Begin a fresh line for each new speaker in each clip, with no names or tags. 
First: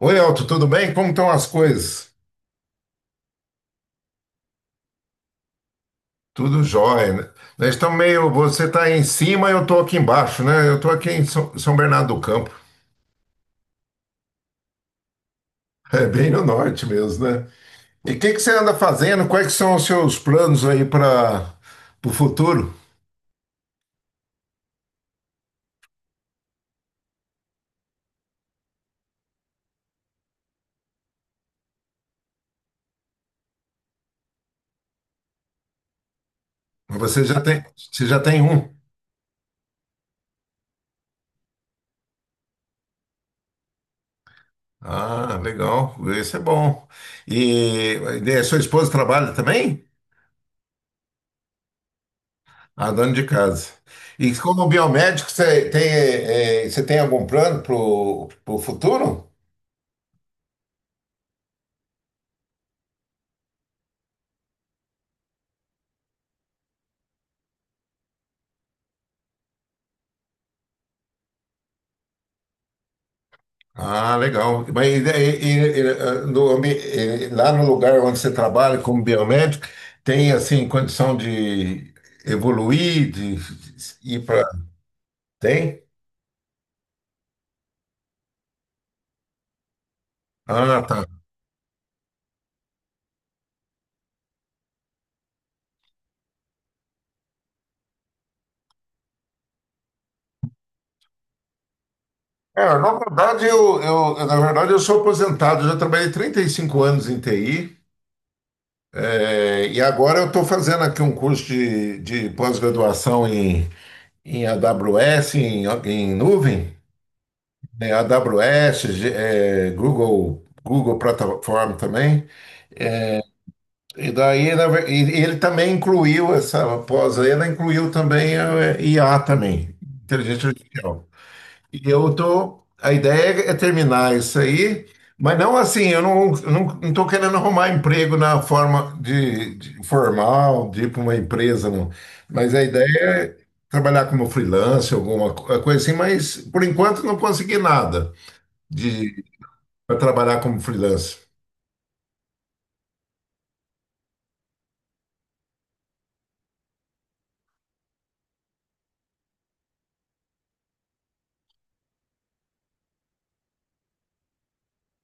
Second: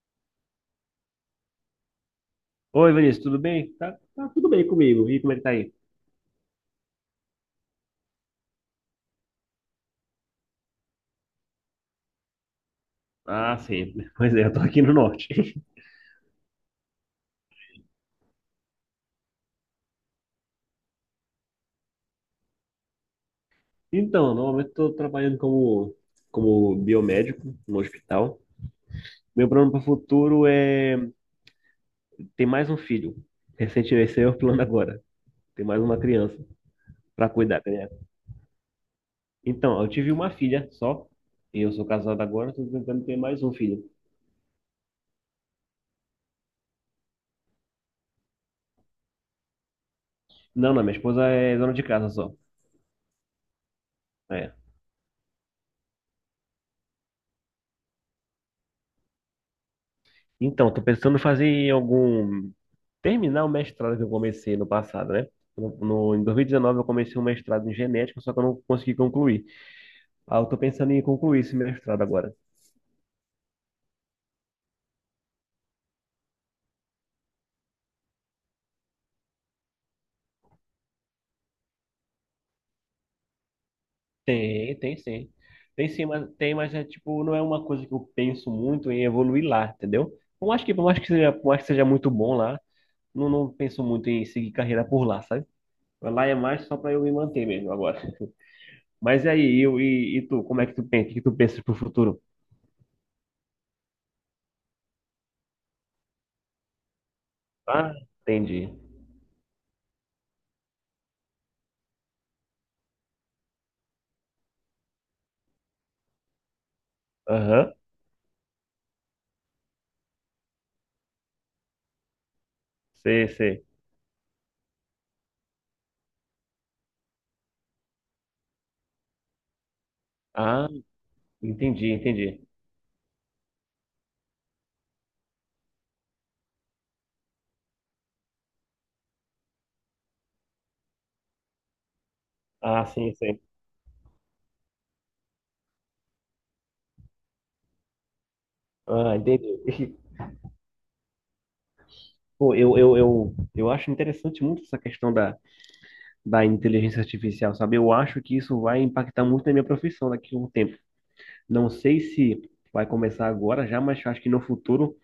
Oi, Elton, tudo bem? Como estão as coisas?
Oi, Vinícius, tudo bem? Tá, tudo bem comigo. E como é que tá aí?
Tudo jóia, né? Nós estamos meio. Você está em cima, eu estou aqui embaixo, né? Eu estou aqui em São Bernardo do Campo.
Ah, sim. Pois é, eu tô aqui no norte.
É bem no norte mesmo, né? E o que que você anda fazendo? Quais que são os seus planos aí para o futuro?
Então, normalmente estou trabalhando como biomédico no hospital. Meu plano para o futuro é ter mais um filho. Recentemente, esse é o plano agora. Ter mais uma criança para cuidar, né?
Você já tem um.
Então, eu tive uma filha só. E eu sou casado agora, estou tentando ter mais um filho.
Ah, legal. Isso é bom. E, e a sua esposa trabalha também?
Não, não, minha esposa é dona de casa só.
Ah, dona de casa. E
É.
como biomédico, você tem algum plano para o futuro?
Então, estou pensando em fazer algum terminar o mestrado que eu comecei no passado, né? Em 2019 eu comecei um mestrado em genética, só que eu não consegui concluir. Ah, eu tô pensando em concluir esse mestrado agora.
Ah, legal. Lá no lugar onde você trabalha como biomédico, tem assim condição de evoluir, de ir para.
Tem, tem sim.
Tem?
Tem sim, mas tem, mas é tipo, não é uma coisa que eu penso muito em evoluir lá, entendeu? Eu acho que,
Ah, tá.
por mais que seja muito bom lá, não, não penso muito em seguir carreira por lá, sabe? Lá é mais só pra eu me manter mesmo agora. Mas e aí, e tu, como é que tu pensa? O que tu pensas pro futuro?
Na verdade, eu sou aposentado, eu já trabalhei 35 anos em TI,
Ah, entendi.
e agora eu estou fazendo aqui um curso de pós-graduação em AWS, em nuvem,
Aham,
né, AWS, Google Plataforma também.
sei, sei.
E daí na ver- e ele também incluiu essa pós-lenda, incluiu também a IA também, inteligência
Ah,
artificial.
entendi,
E eu
entendi.
tô, a ideia é terminar isso aí, mas não assim, eu não estou querendo arrumar emprego na forma de formal, de ir para uma empresa, não. Mas a ideia
Ah, sim,
é
sim.
trabalhar como freelancer, coisa assim, mas por enquanto não consegui nada
Ah,
de
entendi.
para trabalhar como freelancer.
Pô, eu acho interessante muito essa questão da inteligência artificial, sabe? Eu acho que isso vai impactar muito na minha profissão daqui a um tempo. Não sei se vai começar agora já, mas acho que no futuro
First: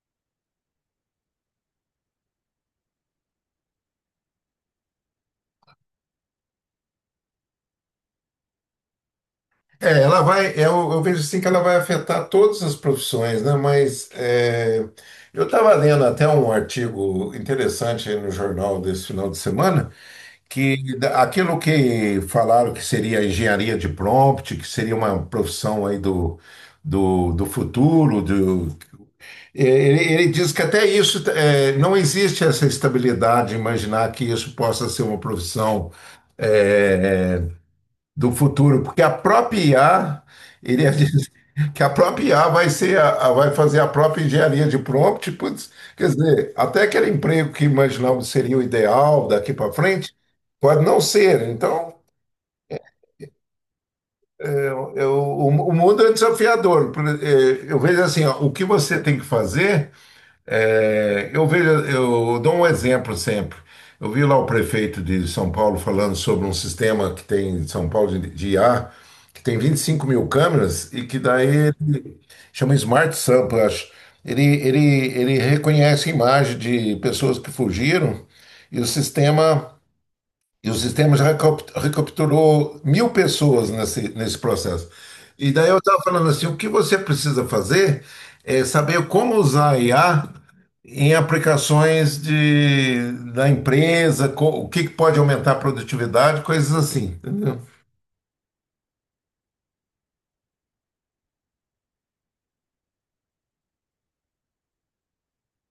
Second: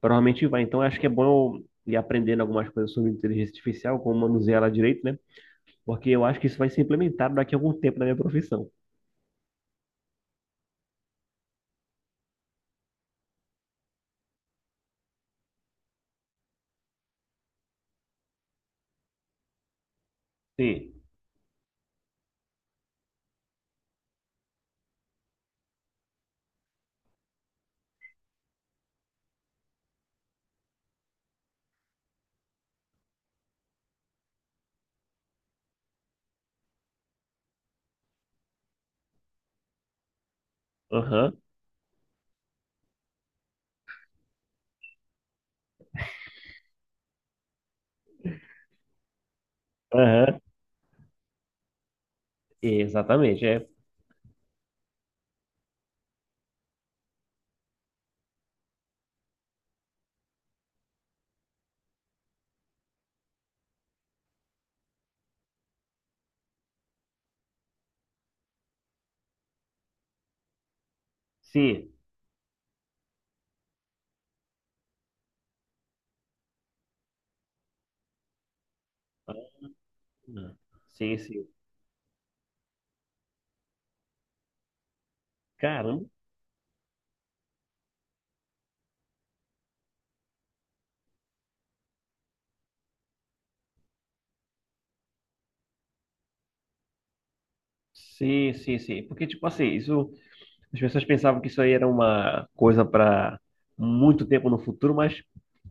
provavelmente vai. Então, acho que é bom eu ir aprendendo algumas coisas sobre inteligência artificial, como manusear ela direito, né? Porque eu acho que isso vai ser implementado daqui a algum tempo na minha profissão.
É, ela vai, eu vejo assim que ela vai afetar todas as profissões, né? Mas é, eu estava lendo até um artigo interessante aí no jornal desse final de semana,
Sim.
aquilo que falaram que seria a engenharia de prompt, que seria uma profissão aí do futuro, é, ele diz que até isso é, não existe essa estabilidade, imaginar que isso possa ser uma profissão. É, do futuro, porque a própria IA, ele ia dizer
Aham,
que a própria IA vai ser vai fazer a própria engenharia de prompt, putz, quer dizer, até aquele emprego que imaginávamos seria o ideal daqui para frente,
aham.
pode não ser. Então,
Exatamente, é.
é, o mundo é desafiador. Eu vejo assim, ó, o que você tem que fazer eu vejo, eu dou um exemplo sempre. Eu vi lá o prefeito de São Paulo falando sobre um sistema que tem em São Paulo de IA, que tem 25 mil câmeras e que daí
Sim.
ele chama Smart Sampa, eu acho. Ele reconhece imagem de pessoas que fugiram e o sistema e o sistema
Sim,
já
sim.
recapturou 1.000 pessoas nesse processo. E daí eu estava
Caramba.
falando assim, o que você precisa fazer é saber como usar a IA em aplicações da empresa, o que que pode aumentar a produtividade, coisas assim, entendeu?
Sim, sim, sim. Porque, tipo assim, isso, as pessoas pensavam que isso aí era uma coisa para muito tempo no futuro, mas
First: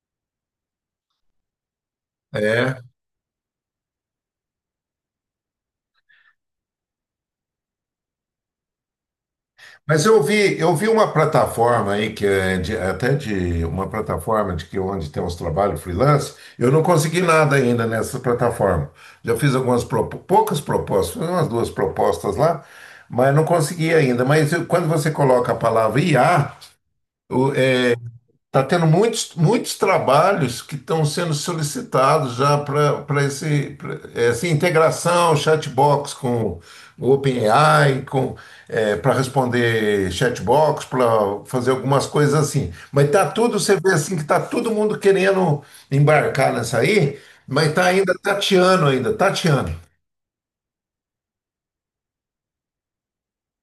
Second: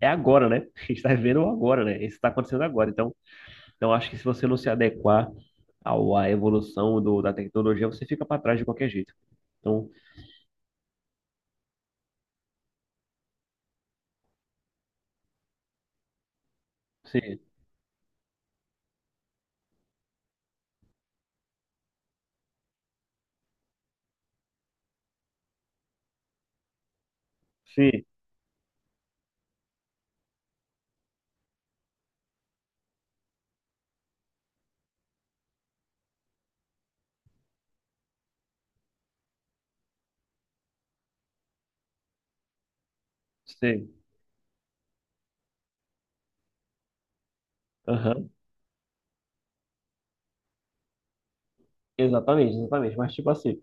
é agora, né? A gente está vivendo o agora, né? Isso está acontecendo
É.
agora. Então, então, acho que se você não se adequar à evolução da tecnologia, você fica para trás de qualquer jeito. Então,
Mas eu vi uma plataforma aí que é até de uma plataforma de que onde tem uns trabalhos freelance. Eu não consegui
sim,
nada ainda nessa plataforma. Já fiz algumas poucas propostas, fiz umas duas propostas lá, mas não consegui ainda. Quando você coloca a palavra IA,
sim,
está tendo muitos trabalhos que estão sendo solicitados já para pra essa integração chatbox com o OpenAI, com, para responder chatbox, para fazer algumas coisas assim. Mas tá tudo, você vê
sim.
assim que tá todo mundo querendo embarcar nessa aí, mas tá ainda
Aham.
tateando ainda, tateando.
Exatamente, exatamente. Mas, tipo assim,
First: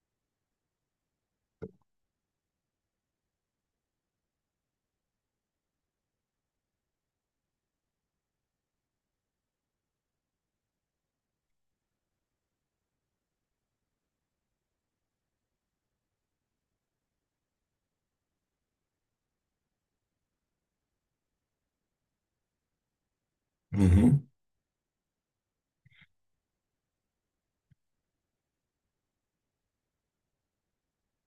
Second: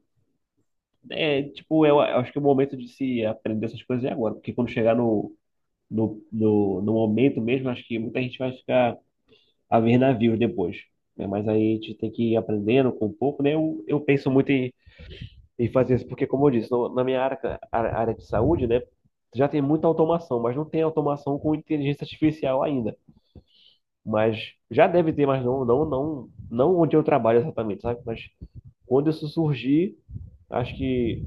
é, tipo, eu acho que é o momento de se aprender essas coisas é agora. Porque quando chegar no momento mesmo, acho que muita gente vai ficar haver navios depois, né? Mas aí a gente tem que ir aprendendo com um pouco, né? Eu penso muito em fazer isso, porque, como eu disse, na minha área, área de saúde, né? Já tem muita automação, mas não tem automação com inteligência artificial ainda.
Uhum.
Mas já deve ter, mas não onde eu trabalho exatamente, sabe? Mas quando isso surgir, acho que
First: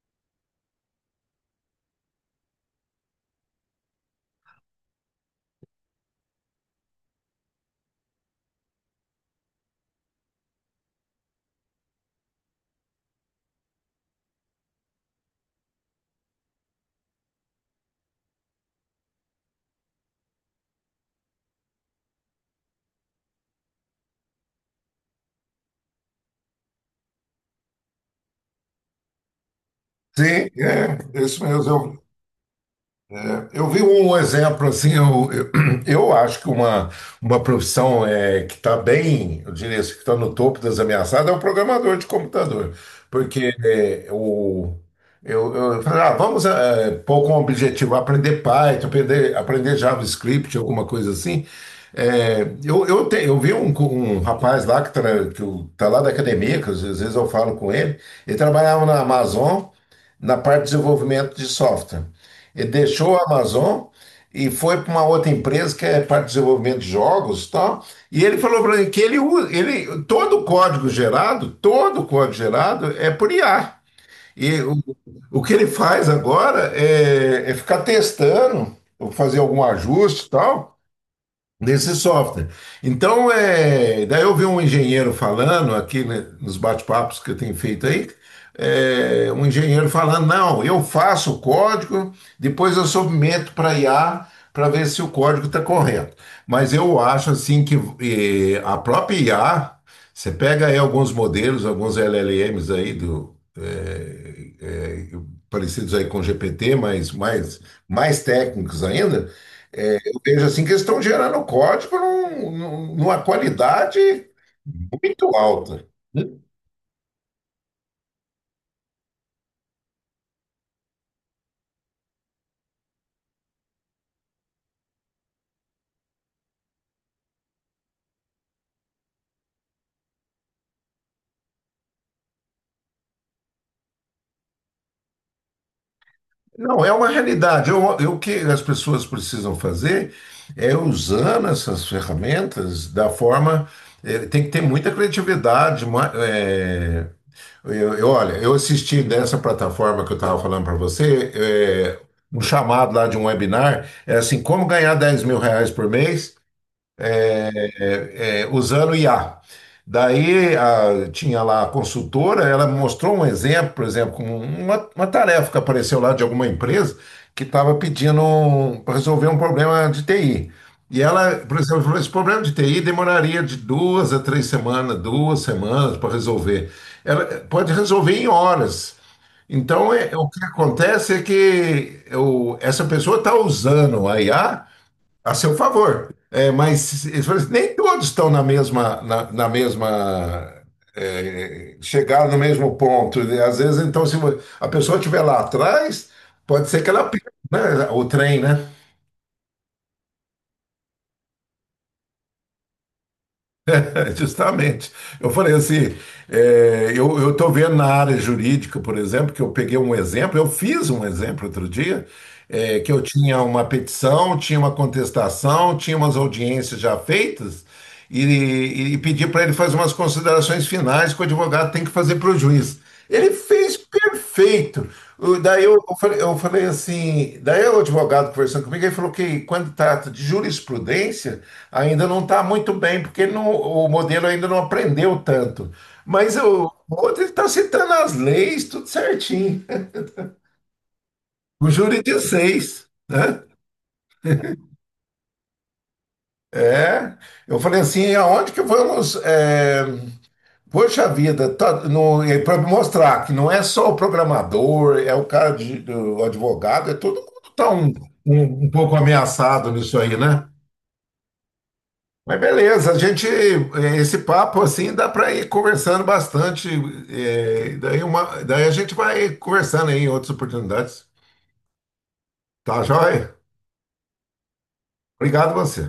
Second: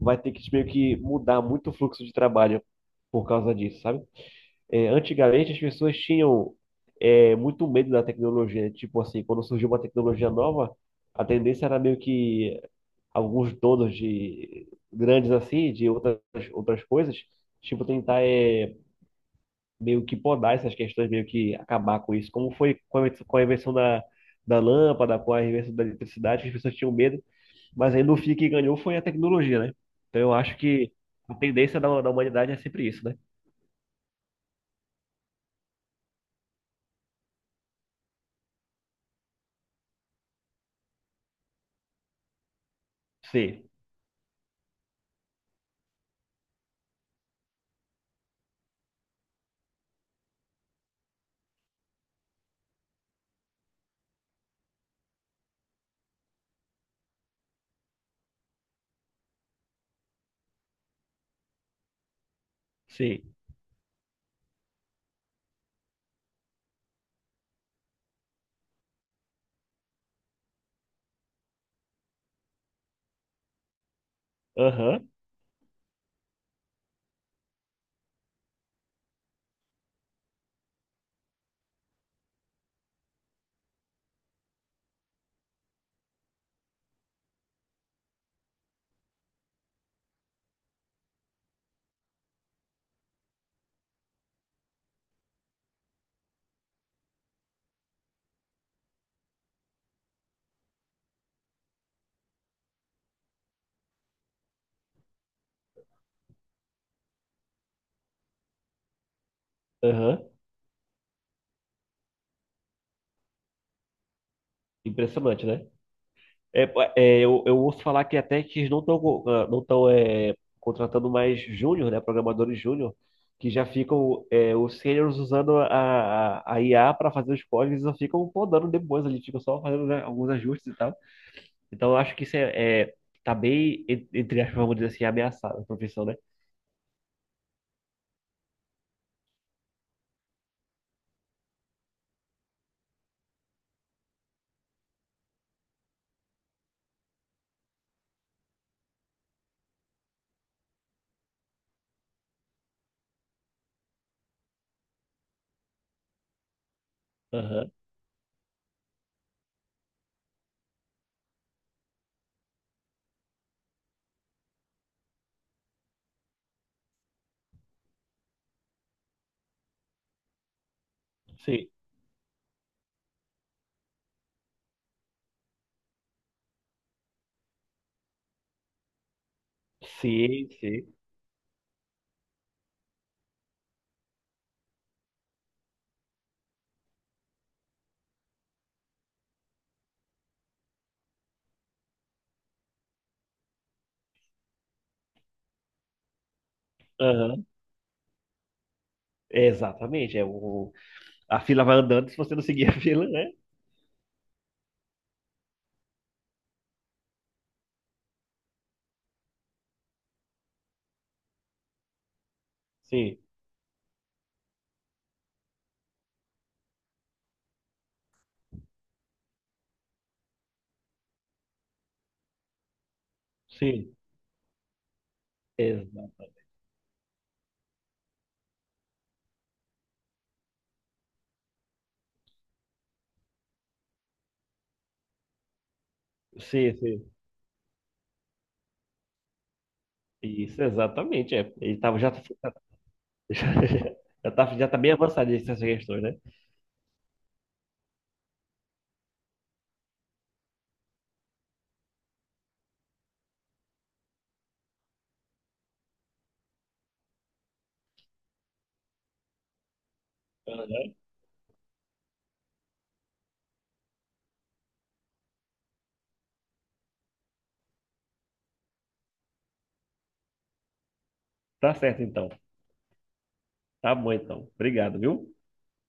vai ter que meio que mudar muito o fluxo de trabalho por causa disso, sabe? É, antigamente as pessoas tinham é, muito medo da tecnologia, né? Tipo assim, quando surgiu uma tecnologia nova, a tendência era meio que alguns donos de grandes assim, de outras, outras coisas, tipo tentar meio que podar essas questões, meio que acabar com isso. Como foi com a invenção da lâmpada, com a invenção da eletricidade, que as pessoas tinham medo, mas aí no fim que ganhou foi a tecnologia, né? Então eu
Sim,
acho que
é,
a
isso
tendência
mesmo.
da humanidade é sempre isso, né?
É, eu vi um exemplo assim, eu acho que uma profissão é, que está bem, eu diria assim, que está no topo das ameaçadas é o programador de computador, porque
Sim,
eu falei, ah, vamos é, pôr como objetivo aprender Python, aprender JavaScript, alguma coisa assim. É, eu vi um, um rapaz lá que está lá da academia, que às vezes eu falo com ele, ele trabalhava na Amazon, na parte de desenvolvimento de software. Ele deixou
sim.
a Amazon e foi para uma outra empresa que é parte de desenvolvimento de jogos e tal. E ele falou para mim que ele todo o código gerado, todo o código gerado é por IA. E o,
Aham,
o que ele faz agora é ficar testando, ou fazer algum ajuste e tal, desse software. Então, é, daí eu vi um engenheiro falando aqui, né, nos bate-papos que eu tenho feito aí, é, um engenheiro falando, não, eu faço o código, depois eu submeto para IA para ver se o código está correto. Mas eu acho assim que a própria IA, você pega aí alguns modelos, alguns LLMs aí parecidos aí com GPT, mas mais técnicos ainda.
aham.
Veja assim, que eles estão gerando código numa qualidade muito
Impressionante, né?
alta.
É, é, eu ouço falar que até que eles não estão é, contratando mais júnior, né? Programadores júnior, que já ficam é, os seniors usando a IA para fazer os códigos e só ficam podando depois, eles ficam só fazendo, né, alguns ajustes e tal. Então eu acho que é tá bem, en- entre aspas, vamos dizer assim, ameaçada a profissão, né?
Não, é uma realidade. O que as pessoas precisam fazer é usando essas ferramentas da forma. Tem que ter muita criatividade. Olha, eu assisti dessa plataforma que eu estava falando para você, eh, um chamado lá de um webinar, é assim, como ganhar R$ 10.000 por mês
Aham.
usando IA. Tinha lá a consultora, ela mostrou um exemplo, por exemplo, como uma tarefa que apareceu lá de alguma empresa que estava pedindo para resolver um problema de TI. E ela, por
Sim,
exemplo, falou: esse problema de TI demoraria de 2 a 3 semanas, 2 semanas para resolver. Ela pode resolver em horas. Então, o que
sim, sim.
acontece é que essa pessoa está usando a IA a seu favor. É, mas eles falam assim, nem todos estão na mesma, na mesma é, chegaram no mesmo ponto. Né? Às vezes, então, se a pessoa estiver lá atrás, pode ser que ela perca,
Aham.
né, o trem, né?
É, exatamente. É, o, a fila vai andando se você não seguir a fila, né?
Justamente. Eu falei assim, é, eu estou vendo na área jurídica, por exemplo, que eu peguei um exemplo, eu fiz um exemplo outro dia, é, que eu
Sim,
tinha uma petição, tinha uma contestação, tinha umas audiências já feitas, e pedi para ele fazer umas considerações finais que o advogado tem que fazer para o juiz. Ele fez
sim.
perfeito. Eu falei,
Exato.
daí o advogado conversando comigo, ele falou que quando trata de jurisprudência, ainda não está muito bem, porque ele não- o modelo ainda não aprendeu tanto. Mas o
Sim, sim.
outro ele está citando as leis, tudo certinho.
Isso, exatamente. É.
O
Ele tava,
júri
já,
de seis, né?
já, já tá bem avançado nessas questões, né?
É. Eu falei assim, aonde que vamos? É, poxa vida, tá, no, é para mostrar que não é só o programador, é o cara de, o advogado, é todo mundo tá um pouco ameaçado nisso aí, né?
Aham.
Mas beleza, esse papo assim dá para ir conversando bastante, daí a gente vai conversando aí em outras oportunidades.
Tá certo, então.
Tá, joia?
Tá bom, então. Obrigado, viu?
Obrigado a você.